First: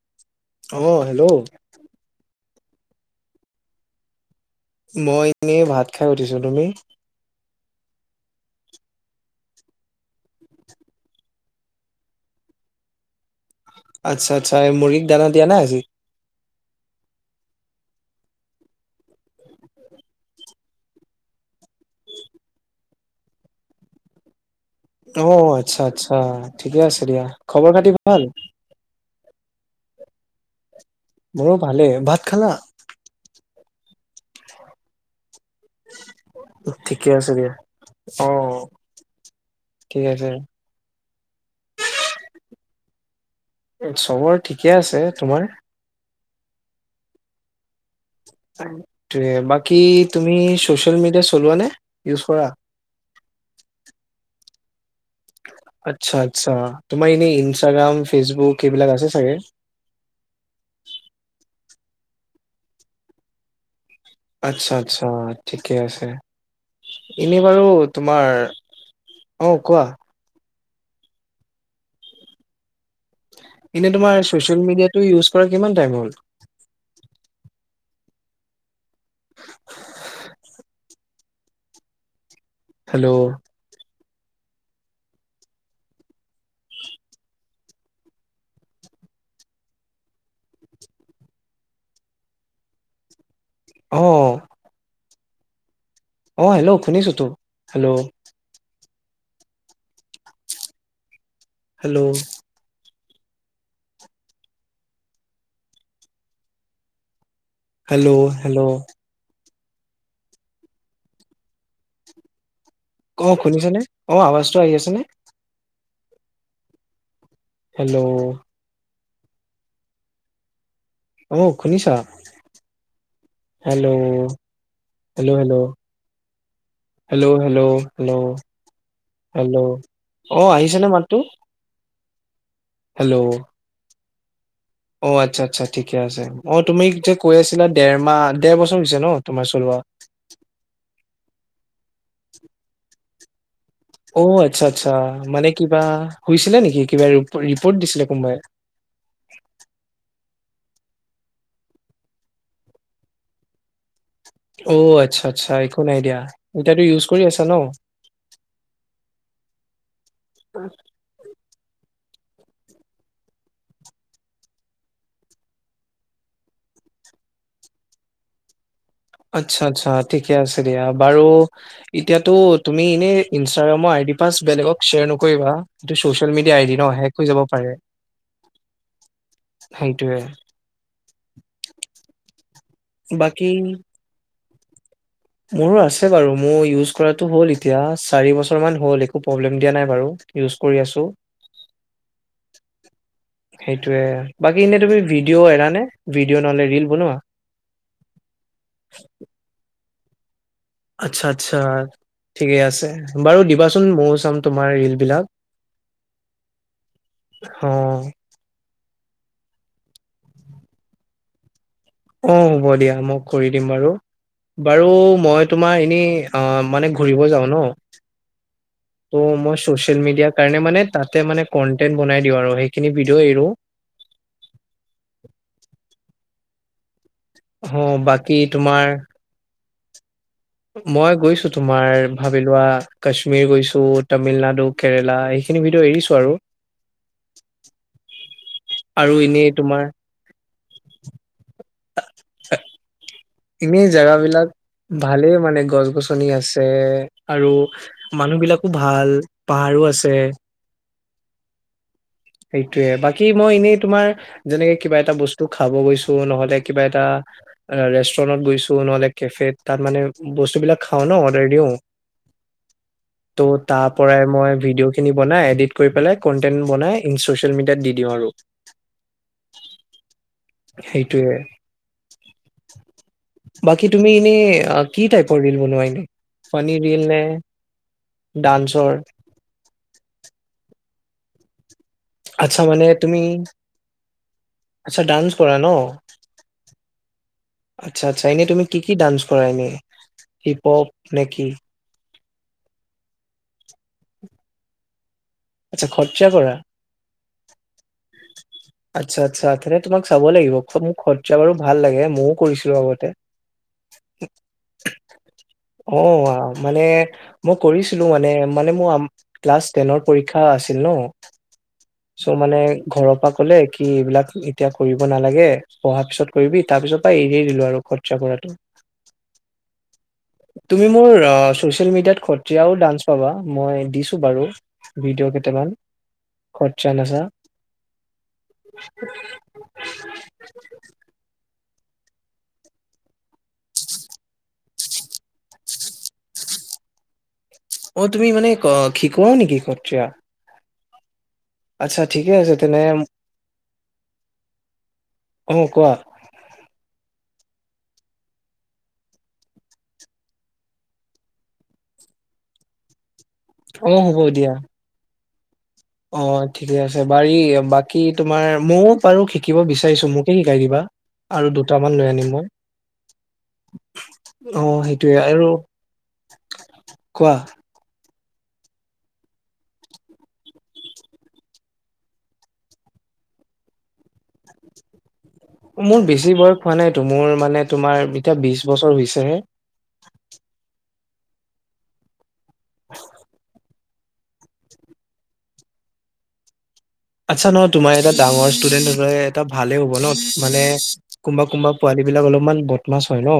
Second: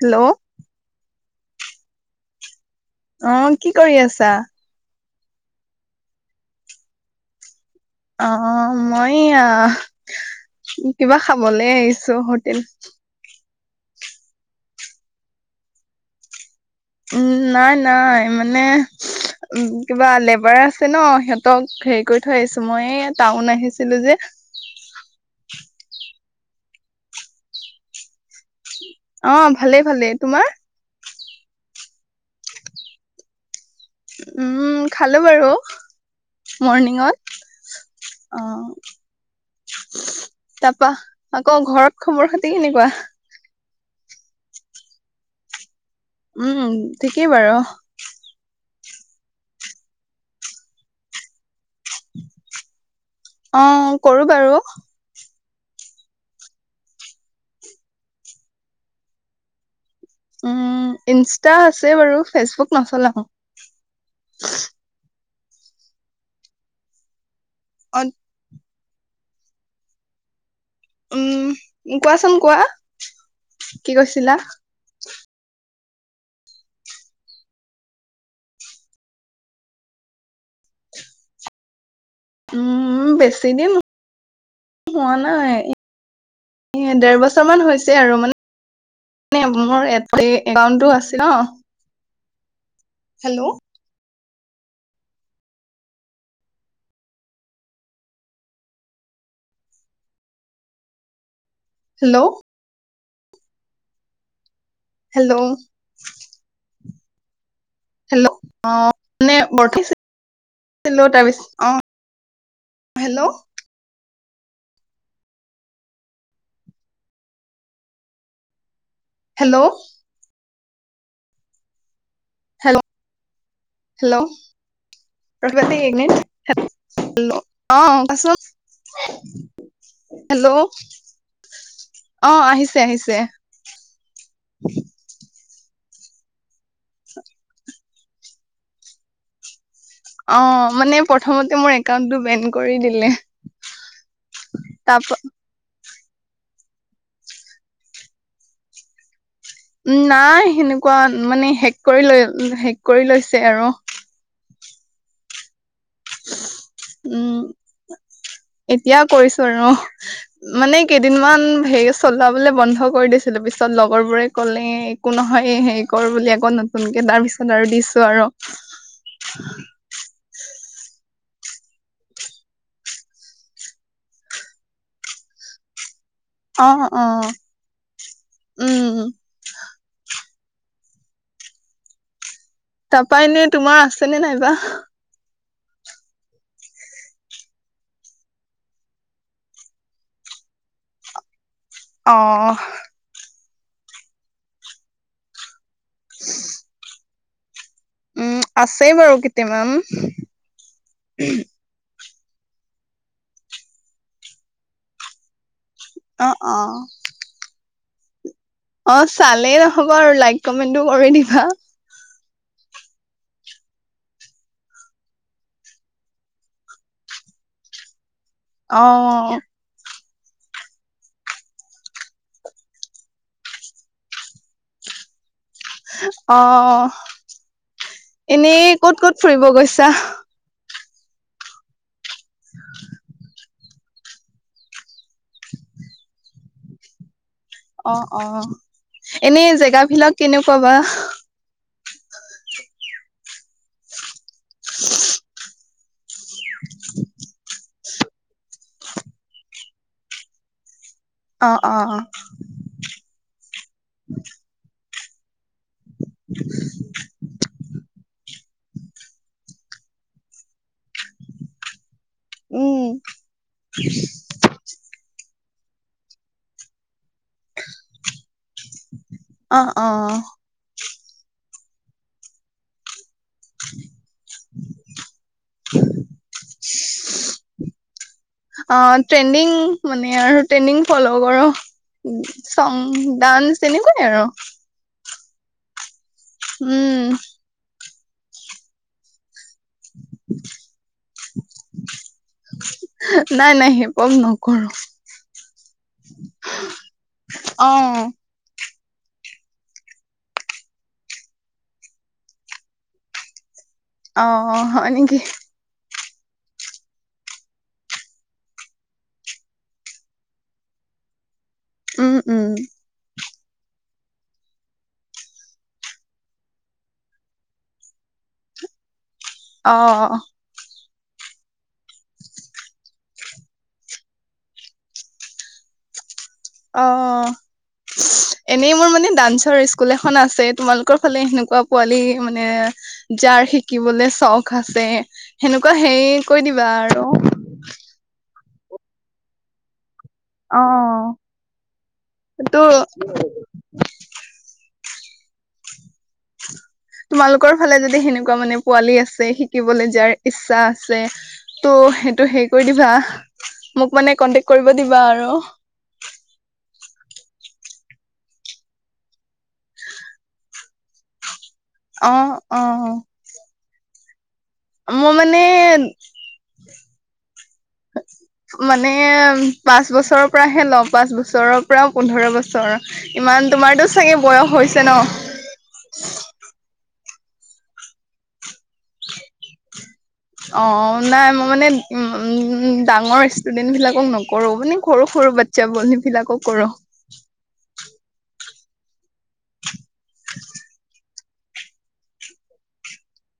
Hello অ অ', hello অ', কি কৰি আছা? মই এনেই ভাত খাই উঠিছোঁ, তুমি? অ', মই আ কিবা খাবলে আহিছোঁ হোটেল। আচ্ছা আচ্ছা এই মুৰ্গীক দানা দিয়া নাই আজি? উম, নাই নাই মানে, কিবা লেবাৰ আছ ন' সিহঁতক হেৰি কৰি থৈ আহিছোঁ মই এই টাউন আহিছিলো যে অ', আচ্ছা আচ্ছা, ঠিকে আছে দিয়া, খবৰ খাতি ভাল? অ', ভালে ভালে, তোমাৰ? মোৰো ভালে, ভাত খালা? উম, খালো বাৰু। ঠিকে আছে মৰ্ণিঙত, দিয়া অ, ঠিক আছে। তাৰপা আকৌ ঘৰত খবৰ খাতি কেনেকুৱা? চবৰ ঠিকে আছে, তোমাৰ? উম, ঠিকে বাৰু। বাকী তুমি, চ'চিয়েল মিডিয়া চলোৱা নে? ইউজ কৰা অ', কৰো বাৰু। আচ্ছা আচ্ছা, তোমাৰ এনেই ইনষ্টাগ্ৰাম, ফেচবুক, এইবিলাক আছে চাগে? উম, ইনষ্টা আছে বাৰু, ফেচবুক নচলাও। আচ্ছা আচ্ছা ঠিকে আছে, এনেই বাৰু অ তোমাৰ অ কোৱা? উম কোৱাচোন কোৱা? এনে কি তোমাৰ কৈছিলা ছচিয়েল মিডিয়াটো ইউজ কৰা কিমান টাইম হ'ল? উম, হেল্ল' বেছি দিন হোৱা নাই। এ দেৰ বছৰ মান হৈছে আৰু মানে [unintelligible] মোৰ এ একাউণ্টো আছে ন? হেল্ল' অ', অ', হেল্ল' শুনিছোতো, hello hello hello hello hello [unintelligible] hello [unintelligible] শুনিছেনে, অ, আৱাজটো আহি আছে নে? হেল্ল' হেল্ল' অ', শুনিছা? হেল্ল' হেল্ল' হেল্ল' ৰ'বা হেল্ল' দে এনে। হেল্ল' হেল্ল' হেল্ল' হেল্ল' অ, হেল্ল' আহিছেনে মাতটো? অ', আহিছে হেল্ল' আহিছে। অ', আচ্ছা আচ্ছা ঠিকে আছে অ, তুমি যে কৈ আছিলা দেৰ মাহ দেৰ বছৰ হৈছে ন' তোমাৰ চলোৱা? অ', মানে প্ৰথমতে মোৰ একাউণ্টটো বেন কৰি দিলে। অ', আচ্ছা আচ্ছা, তাৰপা মানে কিবা হৈছিলে নেকি কিবা ৰিপৰ্ট দিছিলে কোনোবাই? উ নাই সেনেকুৱা মানে হেক কৰি লৈ হেক কৰি লৈছে আৰু। অ আচ্ছা আচ্ছা একো নাই দিয়া। এতিয়াতো ইউজ কৰি উম আছা ন? এতিয়া কৰিছো আৰু অ মানে কেইদিনমান হেৰি চলাবলৈ বন্ধ কৰি দিছিলো পিছত লগৰ বোৰে ক'লে একো নহয় হেৰি কৰ বুলি আকৌ ন- নতুনকে দাৰ পিছত আৰু দিছো আৰ। আচ্ছা আচ্ছা ঠিকে আছে। দিয়া বাৰু এতিয়াতো তুমি এনে ইনষ্টাগ্ৰামৰ আইডি পাছ বেলেগক শ্বেয়াৰ নকৰিবা। এই ছচিয়েল মিডিয়া অ এদিন অ হেক হৈ যাব পাৰে। উম সেইটোয়ে তাপা বাকী এনেই তোমাৰ আছেনে নাইবা? মোৰো আছে বাৰু মোৰ ইউজ কৰাতো হ'ল এতিয়া চাৰি বছৰ মান হ'ল একো প্ৰব্লেম দিয়া নাই বাৰু। ইউজ কৰি আছোঁ। অ সেইটোয়ে বাকী এনেই তুমি ভিডিঅ' এৰা নে, ভিডিঅ' নহ'লে ৰিল বনোৱা? উম আছে বাৰু কেইটামান আচ্ছা আচ্ছা ঠিকে আছে বাৰু দিবাচোন ময়ো চাম তোমাৰ ৰিল বিলাক অ অ। অ। অ চালেই নহ'ব আৰু লাইক কমেন্টো কৰি দিবা। অ হ'ব দিয়া মই কৰি দিম বাৰু। বাৰু মই তোমাৰ এনেই অ মানে ঘূৰিব যাওঁ ন। অ ত মই ছচ- মিডিয়াৰ কাৰণে মানে তাতে মানে কন্টেন্ট বনাই দিওঁ আৰু সেইখিনি ভিডিঅ' এৰো। অহ। অ' বাকী এনেই ক'ত তোমাৰ ক'ত ফুৰিব গৈছা? মই গৈছো তোমাৰ ভাবি লোৱা কাশ্মীৰ গৈছো তো তামিলনাডু কেৰেলা এইখিনি ভিডিঅ এৰিছো আৰু অ অ আৰু এনে এনেই তোমাৰ জেগাবিলাক কেনেকুৱা বা এনেই জোগাবিলাক ভালেই মানে গছ গছনি আছে আৰু মানুহবিলাকো ভাল পাহাৰো আছে। অ অ সেইটোয়ে বাকী মই এনেই তোমাৰ যেনেকে কিবা এটা বস্ত- তো খাব গৈছো নহলে কিবা এটা ৰেষ্টুৰেণ্টত গৈছো নহ'লে কেফ তাত মানে বস্তুবিলাক খাওঁ ন অৰ্ডাৰ দিও। উম ত' তাৰ পৰাই মই ভিডিঅ' খিনি বনাই এডিট কৰি পেলাই কন্টেন্ট বনাই ই ছ'চিয়েল মিডিয়াত দি দিওঁ আৰু। অ অ সেইটোৱে বাকী তুমি এনেই কি টাইপৰ ৰীল বনোৱা এনে ফানী ৰীল নে অ ডান্সৰ ট্ৰেণ্ডিং মানে আৰু ট্ৰেণ্ডিং ফ'ল' কৰো। আচ্ছা চং মানে তুমি ডান্স এনেকুৱাই আৰু। আচ্ছা ডান্স কৰা ন উম আচ্ছ আচ্ছা এনে তুম কি কি ডাঞ্চ কৰা নি হিপ হপ নেকি? কৰোঁ। আচ্ছা খৰচা কৰা। অ আচ্ছা আচ্ছা তেনে তোমাক চাব লাগিব মোৰ খৰচা বাৰু ভাল লাগে। মও কৰিছিলো আগতে অ হয় নেকি? অ মানে মই কৰিছিলো মানে মানে মোৰ ক্লাছ টেনৰ পৰীক্ষা আছিল। ন উম চ উম ঘৰৰ পৰা কলে কি এইবিলাক এতিয়া কৰিব নালাগে পঢ়াৰ পিছত কৰিবি তাৰ পিছত পৰা এৰি দিলো আৰু খৰচা কৰাটো। [unintelligible] তুমি মোৰ ছচিয়েল মিডিয়াত সত্ৰীয়াও ডান্স পাবা মই দিছো বাৰু ভিডিঅ' কেইটামান [unintelligible] খৰচা না ছা এনেই মোৰ মানে ডান্সৰ স্কুল এখন আছে তোমালোকৰ ফালে সেনেকুৱা। পোৱালি মানে যাৰ শিকিবলে চখ আছে সেনেকুৱা হেৰি কৈ দিবা। আৰু অ তুমি মানে শিকোৱা নিকি সত্ৰীয়া অ আচ্ছা ঠিকে আছে ত তেনে। অ কোৱা। [unintelligible] তোমালোকৰ ফালে যদি সেনেকুৱা মানে পোৱালি আছে শিকিবলে যাৰ ইচ্ছা আছে ত'। সেইটো হেৰি কৰি দিবা অ মোক হ'ব মানে দিয়া কন্টেক্ট কৰিব দিবা আৰু। অ ঠিকে আছে বাৰী বাকী তোমাৰ ময়ও বাৰু শিকিব বিচাৰিছো মোকে শিকাই দিবা। আৰু দুটামান লৈ আনিম অ', মই। অ'। অ মই সেইটোৱে মানে আৰু কোৱা। মানে পাঁচ বছৰৰ পৰাহে লওঁ পাঁচ বছৰৰ পৰা পোন্ধৰ বছৰ ইমান। তোমাৰতো চাগে বয়স হৈছে ন। মোৰ বেছি বয়স হোৱা নাইতো মোৰ মানে তোমাৰ এতিয়া বিছ বছৰ হৈছেহে। অ নাই মই মানে উম ডাঙৰ ষ্টুডেন্ট বিলাক। নকৰো মানে সৰু সৰু বাচ্ছা বোৰ সেবিলাক কৰো। আচ্ছা নহয় তোমাৰ এটা ডাঙৰ ষ্টুডেন্ট হলে এটা ভালে হ'ব ন মানে। কোনবা কোনবা পোৱালী বিলাক অলপমান বদ মাছ হয় ন।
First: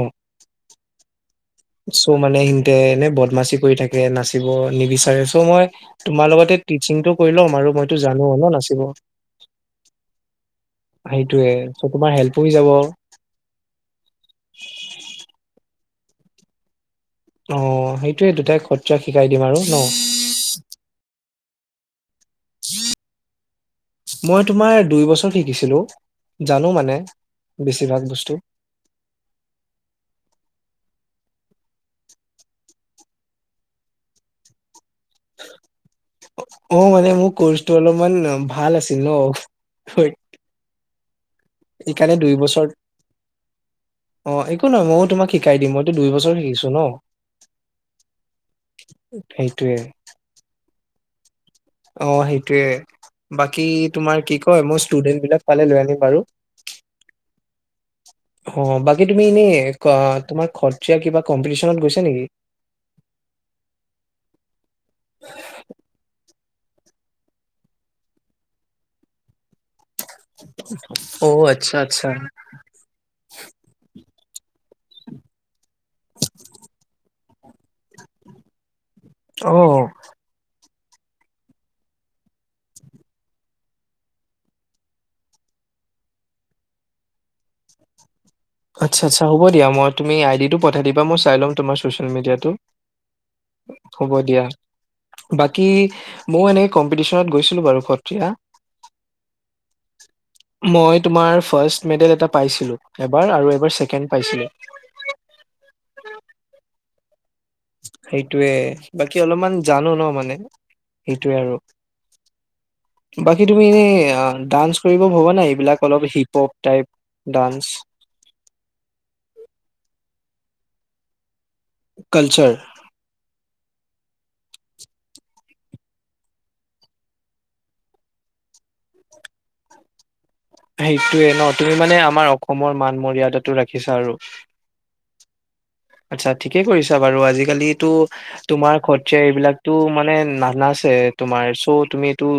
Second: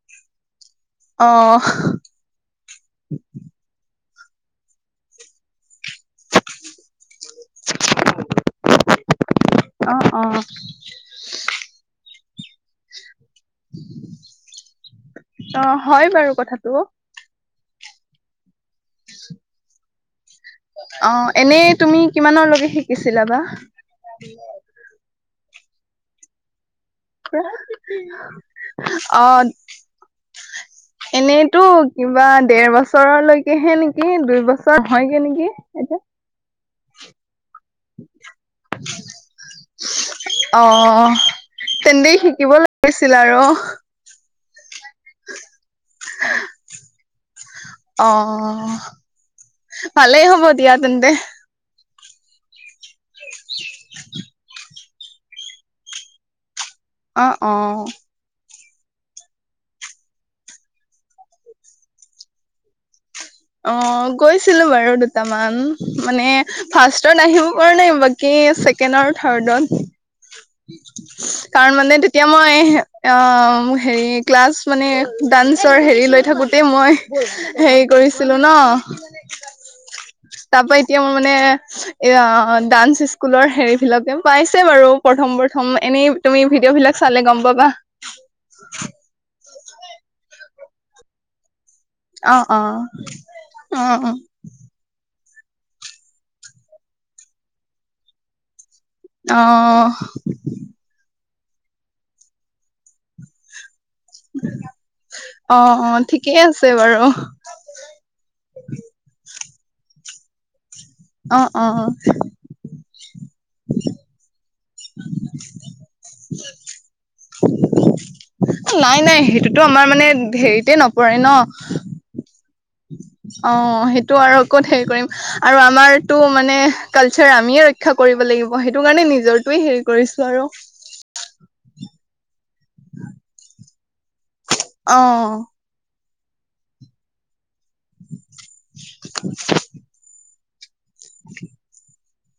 অ'। চ' মানে সিনতে এনে বদমাচি কৰি থাকে নাচিব নিবিচাৰে চ' মই। তোমাৰ লগতে টিচিংটো কৰি ল'ম আৰু মইতো জানো ন নাচিব। অ', অ'। সেইটোয়ে চ তোমাৰ হেল্পো হৈ যাব। অ', হয় বাৰু কথাটো। অ সেইটোয়ে দুটাই খৰচাক শিকাই দিম আৰু ন। অ এনে তুমি কিমানৰ লৈকে শিকিছিলা বা। দিছিলো জানো মানে। বেছিভাগ বস্তু অ এনে। তো কিবা ডেৰ বছৰলৈকেহে নিকি দুই বছৰত। হয় গে নিকি এতিয়া। অ মানে মোৰ কৰ্চটো অলপমান ভাল আছিল ন। অ তেন্তে সেইকাৰণে দুই শিকিব বছৰ লাগিছিল আৰু। অ একো নহয় ময়ো তোমাক শিকাই দিম মইতো দুই বছৰ শিকিছো ন। অ সেইটোয়ে ভালেই হ'ব দিয়া তেন্তে। অ সেইটোয়ে বাকী তোমাৰ কি কয় মৌচ্। ষ্টুডেন্ট বিলাক পালে লৈ আনিম বাৰু অ অ অ বাকী তুমি এনে-কুৱা তোমাৰ খৰচ্চা কিবা কম্পিটিচনত গৈছা নিকি? অ গৈছিলো বাৰু দুটামান মানে। ফাৰ্ষ্টত আহিব পৰা নাই বাকী ছেকেণ্ড আৰু থাৰ্ডত। অ কাৰণ আচ্ছা মানে আচ্ছা তেতিয়া মই অ মো হেৰি ক্লাছ। মানে ডান্সৰ হেৰি লৈ থাকোতে মই হেৰি কৰিছ ছিলো ন অ তাপাইত। এতিয়া মোৰ মানে এ ডান্স স্কুলৰ হেৰি বিলাকে পাইছে বাৰু প্ৰথম প্ৰথম এ এনেই তুমি ভিডিঅ' বিলাক চালে গম পাবা। আচ্ছা আচ্ছা হ'ব দিয়া মই তুমি আই ডি টো পঠাই দিবা মই চাই ল'ম। তোমাৰ চচিয়েল অ মিডিয়াটো অ অ হব দিয়া। বাকী মও এনেকে কম্পিটিশনত গৈছিলো বাৰু সত্ৰীয়া। অহ মই তোমাৰ ফাৰ্ষ্ট মেডেল এটা পাইছিলো এবাৰ আৰু ছেকেণ্ড। পাইছিলো অ অ ঠিকেই আছে বাৰু। সেইটোৱে বাকী অলপমান জানো ন মানে। সেইটোৱে অ আৰু অ বাকী তুমি ডান্স কৰিব ভবা নাই এইবিলাক অলপ হিপ হপ টাইপ ডান্স। নাই নাই সেইটোতো আমাৰ মানে হেৰিতে নপৰে ন। কালচাৰ। অ সেইটো আৰু কত হেৰি কৰিম আৰু আমাৰতো মানে কালচাৰ আমিয়ে ৰক্ষা কৰিম। লাগিব সেইটো কাৰণে নিজৰটোৱে হেৰি কৰিছ- সেইটোয়ে ন তুমি মানে আমাৰ অ- সমৰ মান মৰিয়াটো ৰাখিছা আৰু। অ আচ্ছা ঠিকে কৰিছা বাৰু আজিকালিটো তোমাৰ খৰছা এইবিলাকতো মানে নানাচ তোমাৰ চ' তুমি এইটো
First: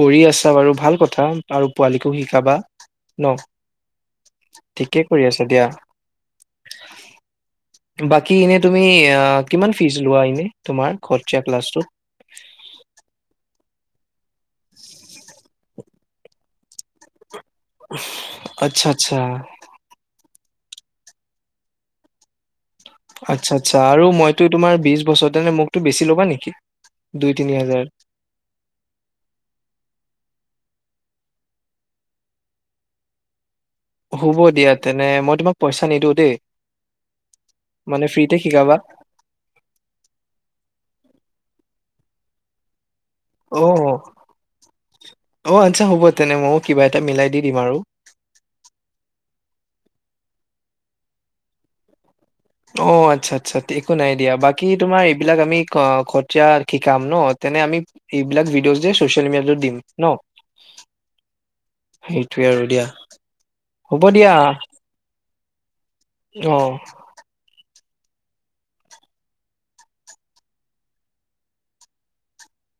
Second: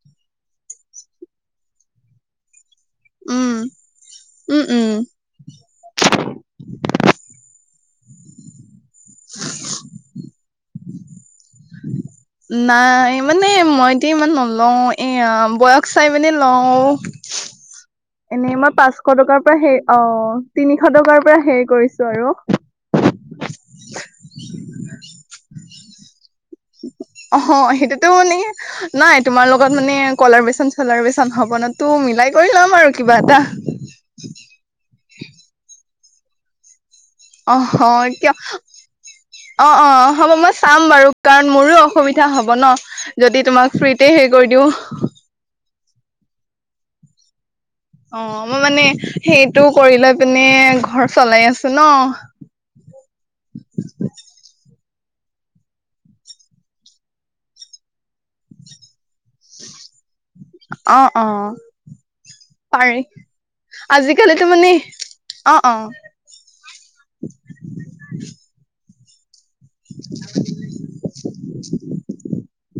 কৰি আছা বাৰু ভাল কথা আৰু পোৱালীকো শিকাবা। ন, উম উম উম ঠিকে কৰি আছে দিয়া। [inaudible] বাকী এনে তুমি কিমান ফিজ লোৱা এনে তোমাৰ ক্লাছটো নাই মানে মই ইতে ইমান নলও এয়া বয়স চাই মানে লওঁ। এনে মই আচ্ছা পাঁচশ আচ্ছা টকাৰ পৰা হেই অ তিনিশ টকাৰ পৰা হেৰি কৰিছো আৰু। আচ্ছা আচ্ছা আৰু মইতো তোমাৰ বিশ বছৰ তেনে মোকতো বেছি ল'বা নেকি? দুই অ তিনি হাজাৰ সেইটোতো মানে ন তোমাৰ লগত মানে কলাৰ বেচন ছলাৰ বেচন হব ন তো মিলাই কৰি লম আৰু কিবা এটা। মানে মই তোমাক পইচা নিদিওঁ দেই। অ মানে হয় কিয়, ফ্ৰীতে শিকাবা অ অ হ'ব মই চাম বাৰু কাৰণ মোৰো অসুবিধা হ'ব ন যদি অ তোমাক ফ্ৰীতে হেৰি কৰি দিওঁ। অ আচ্ছা হ'ব তেনে ময়ো কিবা এটা মিলাই দি দিম আৰু। অ মই মানে সেইটো কৰি লৈ পিনে ঘৰ চলাই আছো ন। অ', আচ্ছা আচ্ছা একো নাই দিয়া বাকী তোমাৰ এইবিলাক আমি খতিয়া শিকাম ন তেনে আমি এইবিলাক ভিডিঅ' যে চচিয়েল মিডিয়াটো দিম। ন অ অ সেইটোৱে আৰু দিয়া পাৰি হ'ব আজিকালিতো মানে অ অ। অহ [inaudible] [inaudible]